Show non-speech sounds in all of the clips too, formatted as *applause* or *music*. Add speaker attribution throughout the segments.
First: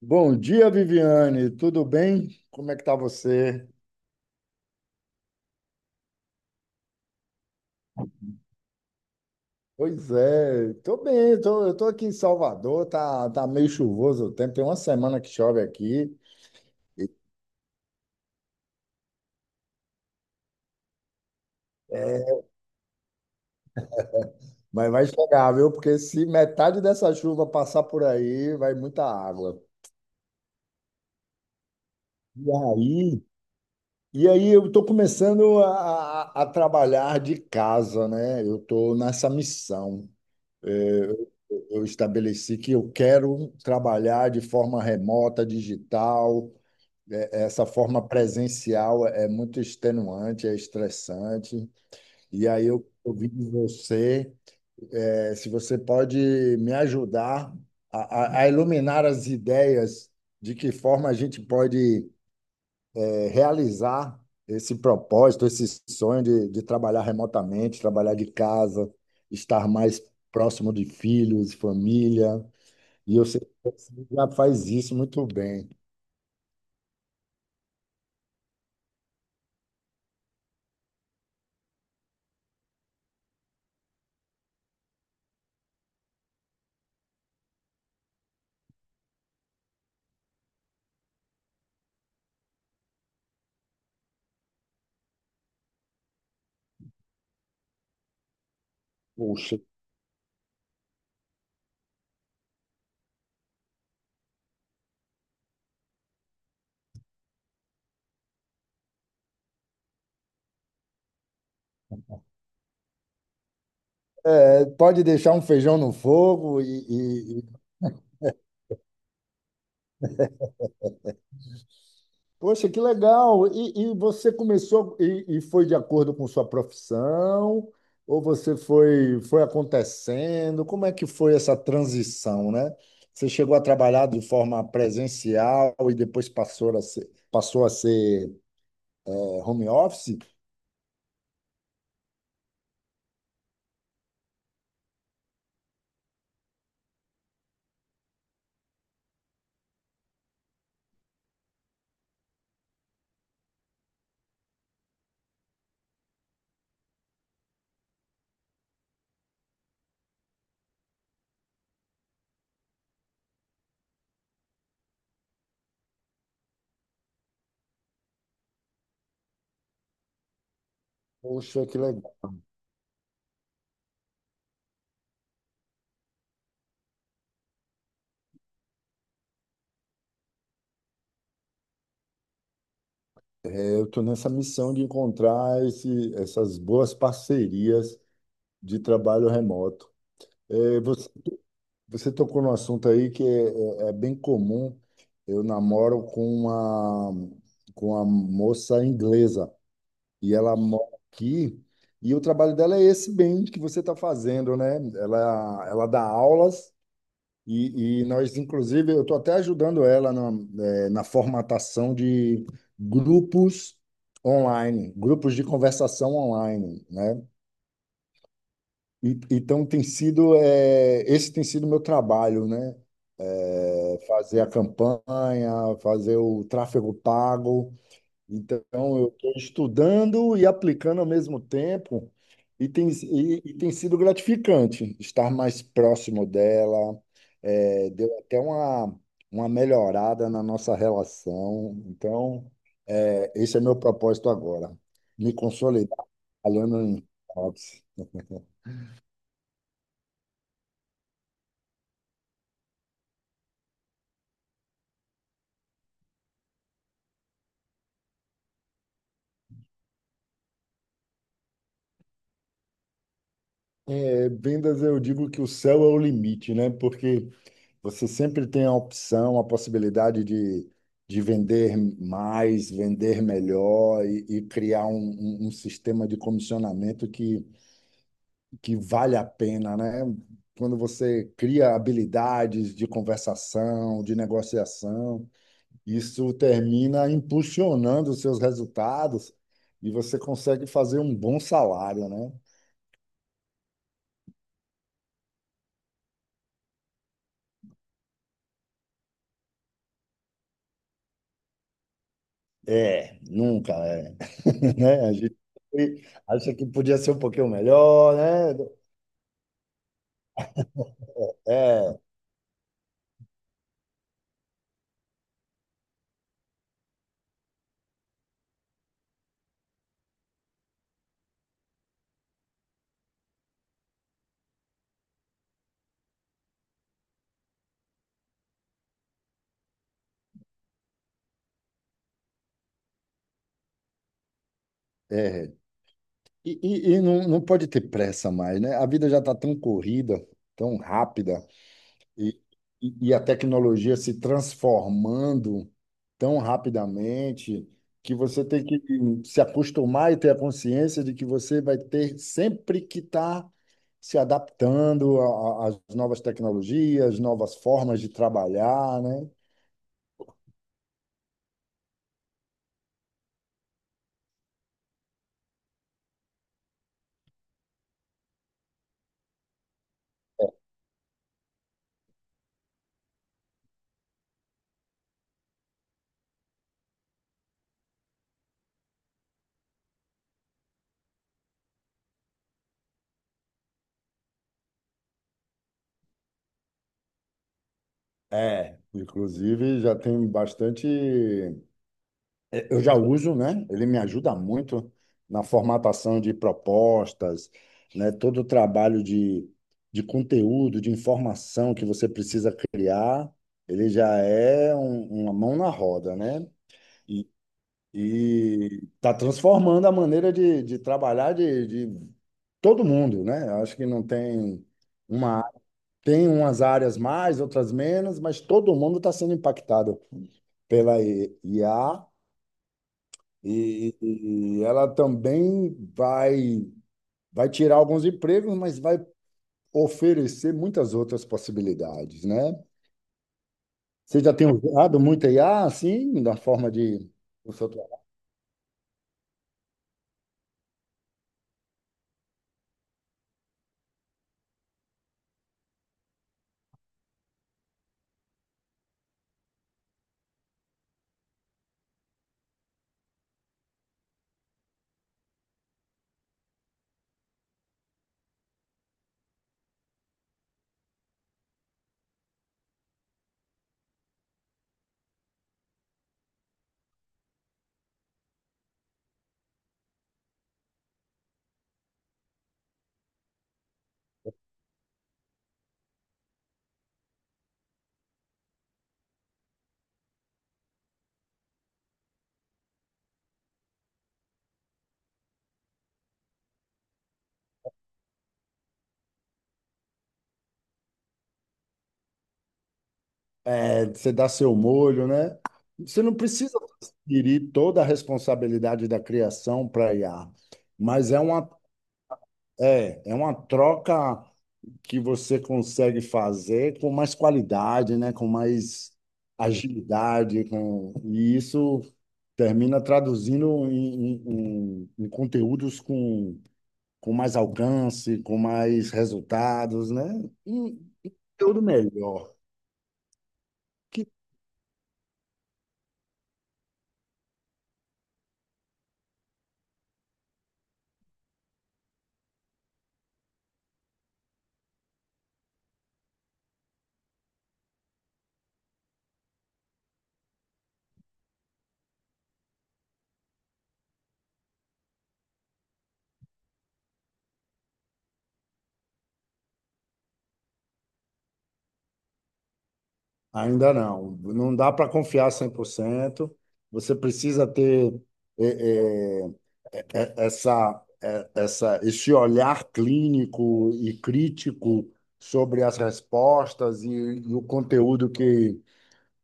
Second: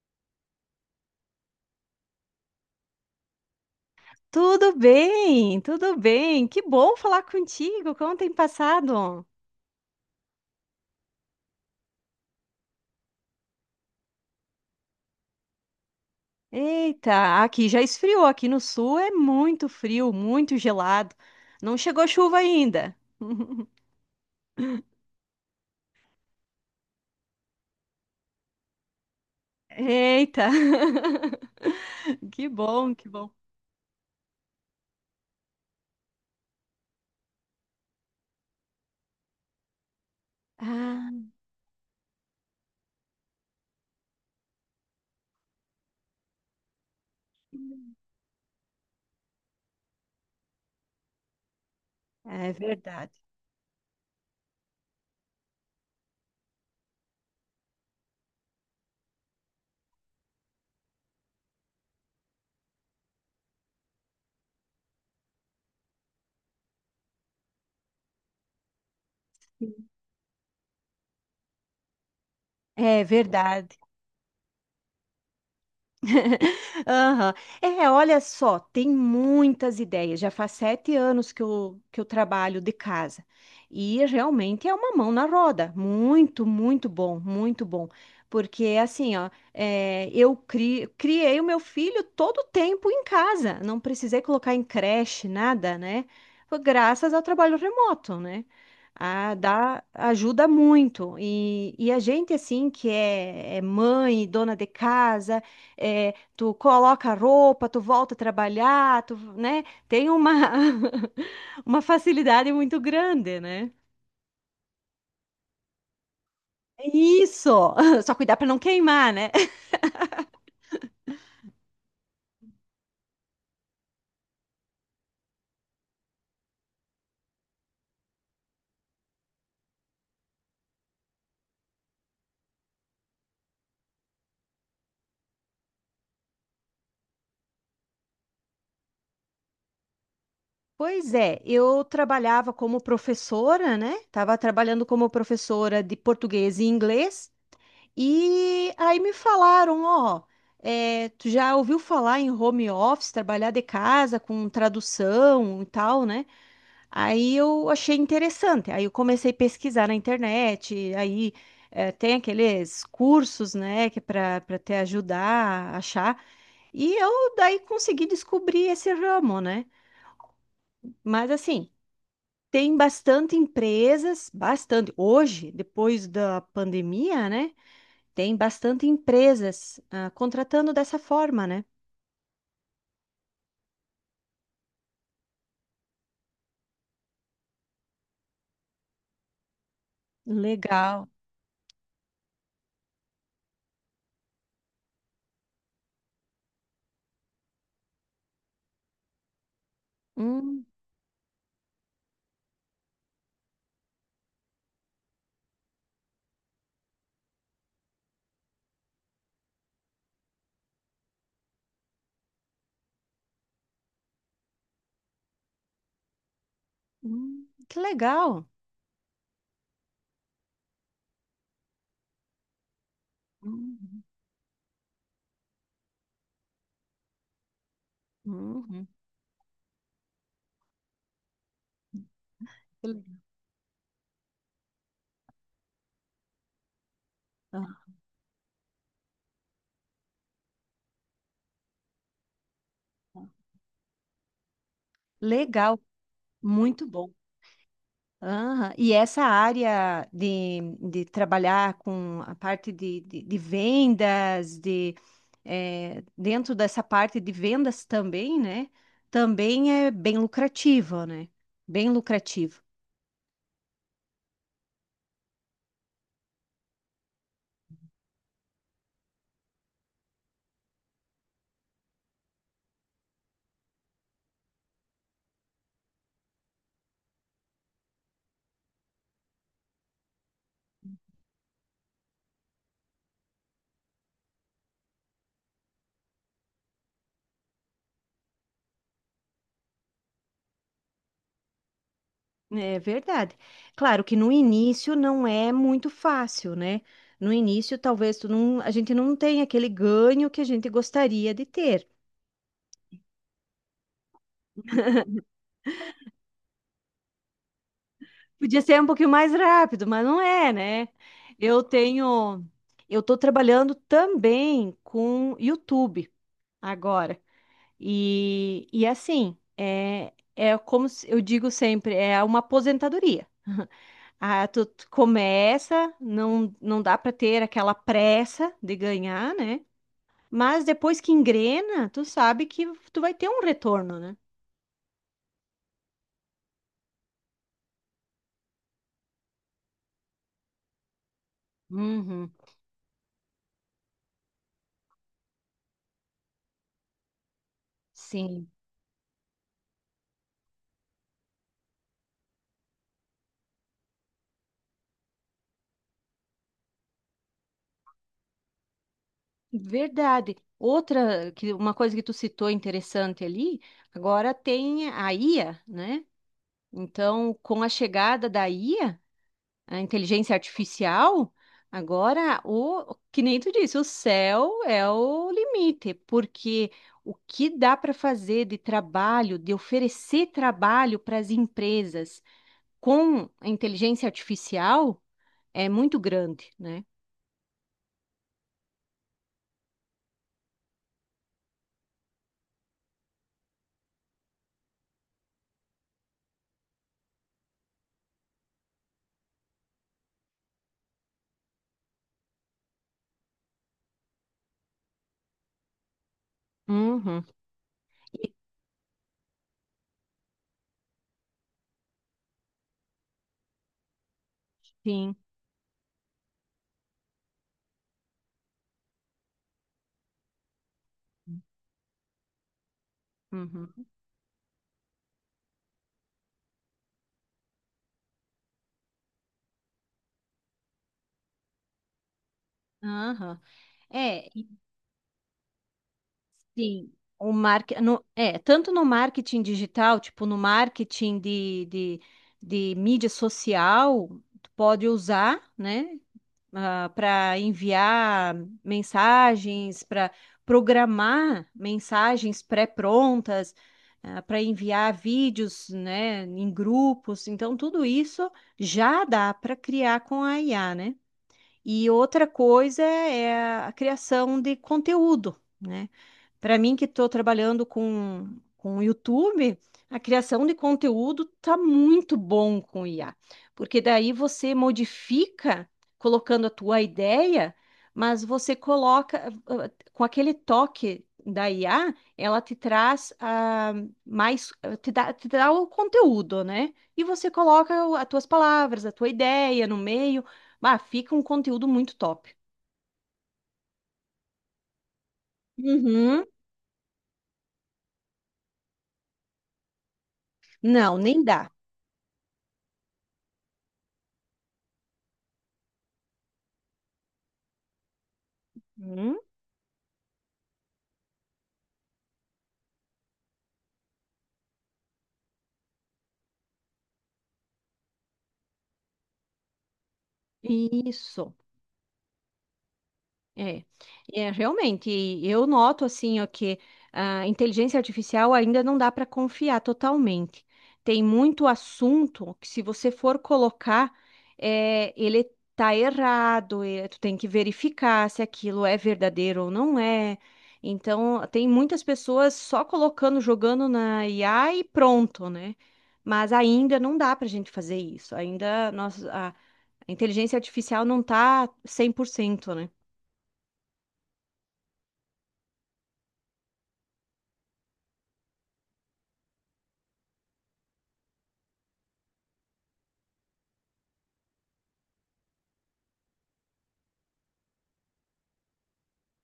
Speaker 1: Bom dia, Viviane. Tudo bem? Como é que tá você?
Speaker 2: Tudo bem, tudo bem. Que bom falar contigo. Como tem passado?
Speaker 1: Pois é, tô bem, eu tô aqui em Salvador, tá meio chuvoso o tempo, tem uma semana que chove aqui.
Speaker 2: Eita, aqui já esfriou. Aqui no sul é muito frio, muito gelado. Não chegou chuva
Speaker 1: É,
Speaker 2: ainda. *laughs*
Speaker 1: mas vai chegar, viu? Porque se metade dessa chuva passar por aí, vai muita água.
Speaker 2: Eita, *laughs* que
Speaker 1: E
Speaker 2: bom, que
Speaker 1: aí,
Speaker 2: bom.
Speaker 1: e aí, eu estou começando a trabalhar de casa, né? Eu estou nessa missão. É,
Speaker 2: Ah,
Speaker 1: eu estabeleci que eu quero trabalhar de forma remota, digital. Essa forma presencial é muito extenuante, é estressante. E
Speaker 2: é
Speaker 1: aí eu
Speaker 2: verdade.
Speaker 1: ouvi de você, é, se você pode me ajudar a iluminar as ideias de que forma a gente pode realizar esse propósito, esse sonho de trabalhar remotamente, trabalhar de casa, estar mais próximo de filhos, família.
Speaker 2: É
Speaker 1: E eu sei
Speaker 2: verdade.
Speaker 1: que já faz isso muito bem.
Speaker 2: *laughs* Aham. É, olha só, tem muitas ideias. Já faz 7 anos que eu trabalho de casa. E é, realmente é uma mão na roda. Muito, muito bom, muito bom. Porque assim, ó, é, eu criei o meu filho todo o tempo em casa. Não precisei colocar em creche, nada, né? Foi graças ao trabalho remoto, né? Ah,
Speaker 1: Poxa.
Speaker 2: dá, ajuda muito. E a gente, assim, que é mãe, dona de casa é, tu coloca a roupa, tu volta a trabalhar, tu, né? Tem uma, *laughs* uma facilidade muito grande, né?
Speaker 1: É, pode deixar um feijão no fogo e...
Speaker 2: Isso! *laughs* Só cuidar para não queimar, né? *laughs*
Speaker 1: Poxa, que legal! E você começou e foi de acordo com sua profissão? Ou você foi acontecendo? Como é que foi essa transição, né? Você chegou a trabalhar de forma presencial e depois passou a ser home office?
Speaker 2: Pois é, eu trabalhava como professora, né? Tava trabalhando como professora de português e inglês. E aí me falaram, ó, tu já ouviu falar em home office, trabalhar de casa com tradução e tal, né? Aí eu achei interessante. Aí eu comecei a pesquisar na internet. Aí tem aqueles cursos, né, que para te ajudar a achar. E eu daí consegui descobrir esse ramo, né? Mas
Speaker 1: Poxa,
Speaker 2: assim,
Speaker 1: que legal!
Speaker 2: tem bastante empresas, bastante. Hoje, depois da pandemia, né, tem bastante empresas contratando dessa forma, né?
Speaker 1: É, eu estou nessa missão de encontrar essas boas parcerias de trabalho remoto. É,
Speaker 2: Legal.
Speaker 1: Você tocou num assunto aí que é bem comum. Eu namoro com uma moça inglesa e ela
Speaker 2: Hum,
Speaker 1: mora aqui. E o trabalho dela é esse bem que você está fazendo, né? Ela dá aulas e nós, inclusive, eu estou até ajudando ela na formatação de grupos online, grupos de conversação online, né?
Speaker 2: que legal.
Speaker 1: Então esse tem sido o meu trabalho, né? É,
Speaker 2: Uhum.
Speaker 1: fazer a campanha, fazer o tráfego pago. Então
Speaker 2: Uhum,
Speaker 1: eu estou estudando e aplicando ao mesmo tempo e
Speaker 2: que
Speaker 1: tem,
Speaker 2: le-
Speaker 1: e, e tem sido gratificante estar mais próximo dela.
Speaker 2: ah.
Speaker 1: É, deu até uma melhorada na nossa relação. Então é, esse é meu propósito agora, me
Speaker 2: Legal.
Speaker 1: consolidar trabalhando
Speaker 2: Muito
Speaker 1: em.
Speaker 2: bom.
Speaker 1: Ops.
Speaker 2: Aham. E essa área de trabalhar com a parte de vendas, dentro dessa parte de vendas também, né? Também é bem lucrativa, né? Bem lucrativa.
Speaker 1: É, vendas, eu digo que o céu é o limite, né? Porque você sempre tem a opção, a possibilidade de vender mais, vender melhor e criar um sistema de comissionamento que vale a pena, né? Quando você cria habilidades de conversação, de negociação, isso termina impulsionando os seus resultados e você consegue fazer um bom salário, né?
Speaker 2: É verdade. Claro que no início não é muito fácil, né? No início, talvez tu não, a gente não tenha aquele ganho que a gente gostaria de ter.
Speaker 1: É, nunca, é. *laughs* Né? A gente sempre acha que podia ser um pouquinho melhor, né?
Speaker 2: Podia ser um pouquinho mais rápido, mas não é, né? Eu
Speaker 1: É,
Speaker 2: tenho, eu tô trabalhando também com YouTube agora. E assim, é, é como se- eu digo sempre, é uma aposentadoria. Ah, tu começa, não, não dá para ter aquela pressa de ganhar, né? Mas depois que engrena, tu sabe que tu vai ter um retorno, né?
Speaker 1: é. E não, não pode ter pressa mais, né? A vida já está tão corrida, tão rápida,
Speaker 2: Uhum,
Speaker 1: e, e a tecnologia se transformando tão rapidamente que você
Speaker 2: sim.
Speaker 1: tem que se acostumar e ter a consciência de que você vai ter sempre que estar se adaptando às novas tecnologias, novas formas de trabalhar, né?
Speaker 2: Verdade. Outra, que uma coisa que tu citou interessante ali, agora tem a IA, né? Então, com a chegada da IA, a inteligência artificial, que nem tu disse, o céu é o limite, porque o que dá para fazer de trabalho, de oferecer trabalho para as empresas com a inteligência artificial é muito grande, né?
Speaker 1: É, inclusive já tem bastante. Eu já uso, né? Ele me ajuda muito na formatação de propostas, né? Todo o trabalho de conteúdo, de informação que você precisa criar, ele já é uma mão na roda, né?
Speaker 2: Uhum.
Speaker 1: E
Speaker 2: E-
Speaker 1: e está transformando a maneira de trabalhar de todo mundo, né? Eu acho que não tem
Speaker 2: Sim.
Speaker 1: uma, tem umas áreas mais, outras menos, mas todo mundo está sendo impactado pela IA
Speaker 2: Uhum.
Speaker 1: e ela também vai, tirar alguns empregos, mas vai oferecer muitas outras possibilidades, né?
Speaker 2: Aham.
Speaker 1: Você
Speaker 2: É,
Speaker 1: já tem usado muita IA, assim, da forma
Speaker 2: sim.
Speaker 1: de...
Speaker 2: O
Speaker 1: o seu
Speaker 2: market,
Speaker 1: tra-
Speaker 2: no, é, tanto no marketing digital, tipo no marketing de mídia social, tu pode usar, né, para enviar mensagens, para programar mensagens pré-prontas, para enviar vídeos, né, em grupos. Então, tudo isso já dá para criar com a IA, né? E outra coisa é a criação de conteúdo, né? Para mim, que estou trabalhando com o YouTube, a criação de conteúdo tá muito bom com IA, porque daí você modifica colocando a tua ideia, mas você coloca com aquele toque da IA, ela te traz mais, te dá o conteúdo, né? E você coloca as tuas palavras, a tua ideia no meio, fica um conteúdo muito top.
Speaker 1: é, Você dá seu molho, né? Você não
Speaker 2: Uhum.
Speaker 1: precisa transferir toda a responsabilidade da criação para IA,
Speaker 2: Não,
Speaker 1: mas é
Speaker 2: nem
Speaker 1: uma,
Speaker 2: dá.
Speaker 1: é, é uma troca que você consegue fazer com mais qualidade, né? Com mais
Speaker 2: Uhum.
Speaker 1: agilidade, com, e isso termina traduzindo em conteúdos com mais alcance, com mais resultados, né? E
Speaker 2: Isso.
Speaker 1: tudo melhor.
Speaker 2: É,
Speaker 1: Que
Speaker 2: é realmente, e eu noto assim, ó, que a inteligência artificial ainda não dá para confiar totalmente. Tem muito assunto que se você for colocar, ele tá errado, e tu tem que verificar se aquilo é verdadeiro ou não é. Então, tem muitas pessoas só colocando, jogando na IA e pronto, né? Mas ainda não dá para a gente fazer isso. A inteligência artificial não tá 100%, né?
Speaker 1: ainda não, não dá para confiar 100%. Você precisa ter é, é, esse olhar clínico e crítico sobre as respostas e o conteúdo que,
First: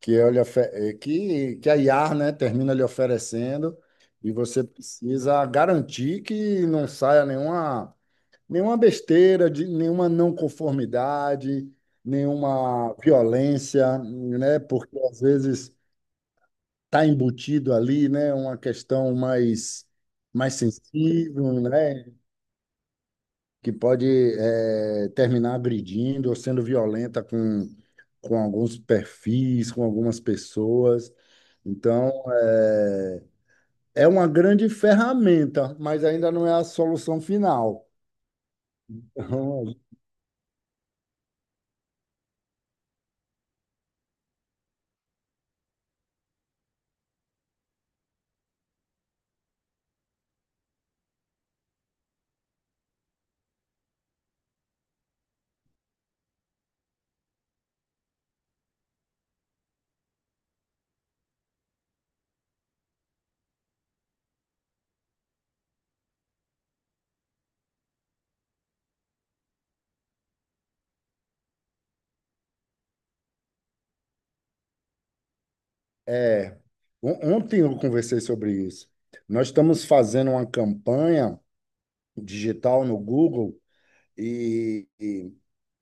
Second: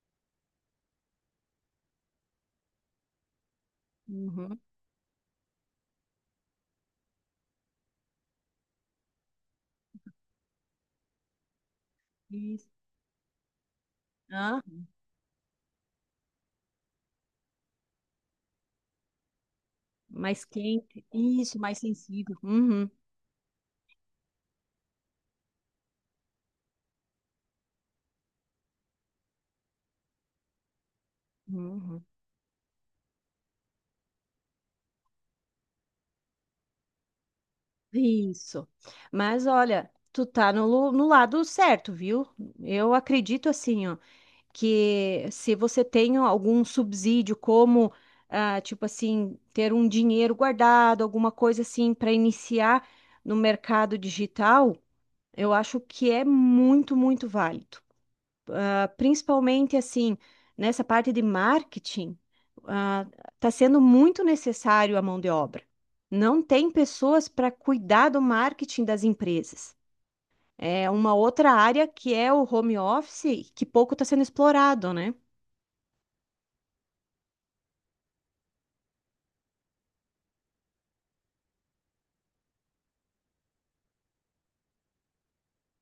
Speaker 1: que, eu lhe ofe- eh, que, que a IAR, né, termina lhe oferecendo, e
Speaker 2: Uhum.
Speaker 1: você precisa garantir que não saia nenhuma besteira, de, nenhuma não conformidade,
Speaker 2: Isso.
Speaker 1: nenhuma violência, né,
Speaker 2: Hã?
Speaker 1: porque às vezes está embutido ali, né, uma questão mais
Speaker 2: Mais
Speaker 1: mais
Speaker 2: quente.
Speaker 1: sensível,
Speaker 2: Isso, mais
Speaker 1: né?
Speaker 2: sensível. Uhum,
Speaker 1: Que pode terminar agredindo ou sendo violenta com alguns perfis, com algumas pessoas.
Speaker 2: uhum.
Speaker 1: Então, é uma grande ferramenta, mas ainda não é a solução final.
Speaker 2: Isso. Mas
Speaker 1: Então,
Speaker 2: olha, tu tá no lado certo, viu? Eu acredito assim, ó, que se você tem algum subsídio, como, tipo assim, ter um dinheiro guardado, alguma coisa assim, para iniciar no mercado digital, eu acho que é muito, muito válido. Principalmente assim, nessa parte de marketing, está sendo muito necessário a mão de obra. Não tem pessoas para cuidar do marketing das empresas. É uma outra área que é o home office, que pouco está sendo explorado, né?
Speaker 1: é, ontem eu conversei sobre isso. Nós estamos fazendo uma campanha digital no Google. E, e,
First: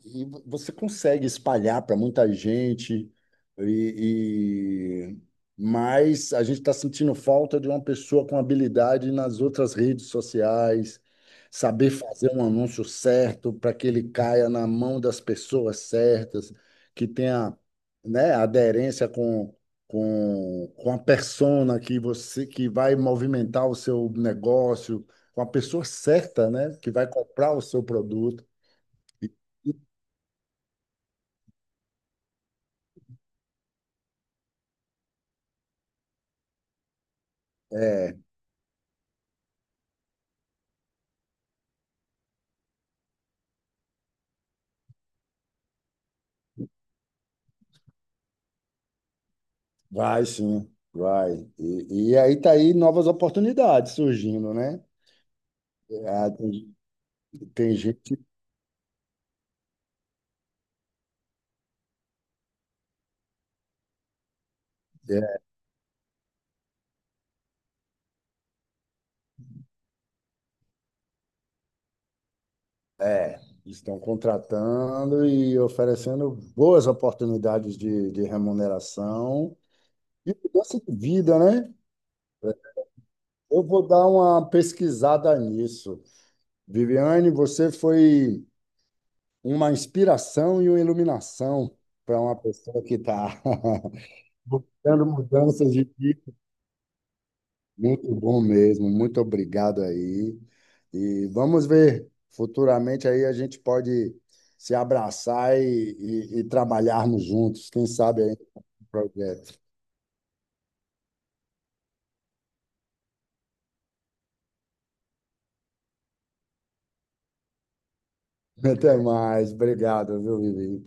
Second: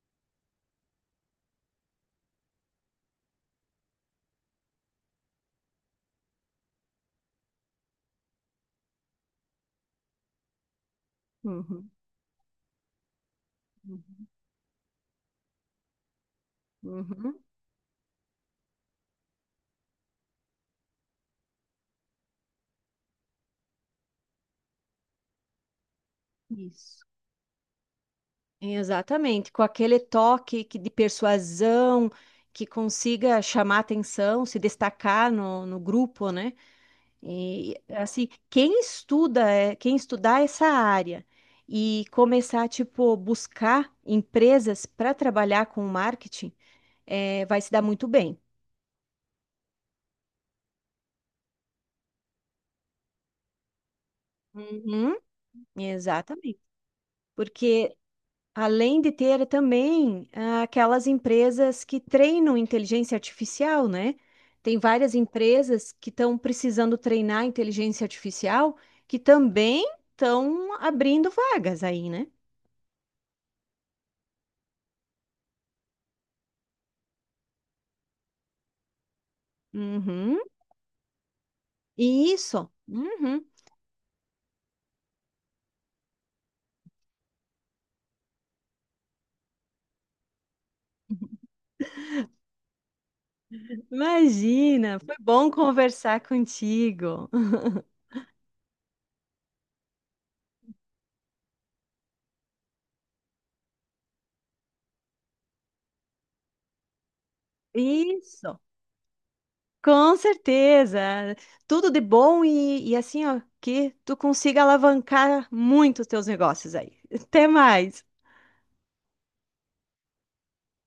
Speaker 1: e você consegue espalhar para muita gente, e, e- mas a gente está sentindo falta de uma pessoa com habilidade nas outras redes sociais,
Speaker 2: Uhum,
Speaker 1: saber fazer um anúncio certo para que ele
Speaker 2: uhum,
Speaker 1: caia na mão das pessoas certas, que
Speaker 2: uhum.
Speaker 1: tenha, né, aderência com a persona que você que vai movimentar o seu negócio com a pessoa certa, né? Que
Speaker 2: Isso.
Speaker 1: vai comprar o seu produto. E-
Speaker 2: Exatamente, com aquele toque de persuasão que consiga chamar atenção, se destacar no grupo, né? E,
Speaker 1: É,
Speaker 2: assim, quem estudar essa área e começar, tipo, buscar empresas para trabalhar com marketing, vai se dar muito bem.
Speaker 1: vai sim, vai. E aí tá aí novas oportunidades surgindo, né?
Speaker 2: Uhum.
Speaker 1: Ah,
Speaker 2: Exatamente.
Speaker 1: tem
Speaker 2: Porque
Speaker 1: gente
Speaker 2: além de ter também aquelas empresas que treinam inteligência artificial, né? Tem várias empresas que estão precisando treinar inteligência artificial que também estão abrindo vagas aí, né?
Speaker 1: é, estão contratando e oferecendo boas oportunidades de remuneração e
Speaker 2: Uhum.
Speaker 1: mudança de vida, né?
Speaker 2: Isso. Uhum.
Speaker 1: Eu vou dar uma pesquisada nisso. Viviane, você foi uma inspiração e uma iluminação para uma pessoa que está *laughs*
Speaker 2: Imagina,
Speaker 1: buscando
Speaker 2: foi bom
Speaker 1: mudanças de
Speaker 2: conversar
Speaker 1: vida.
Speaker 2: contigo.
Speaker 1: Muito bom mesmo, muito obrigado aí. E vamos ver, futuramente aí a gente pode se abraçar e trabalharmos juntos, quem sabe aí
Speaker 2: Isso,
Speaker 1: no projeto.
Speaker 2: com certeza. Tudo de bom e, assim, ó, que tu consiga alavancar muito os teus negócios aí. Até mais.
Speaker 1: *laughs* Até mais, obrigado, viu, Vivi?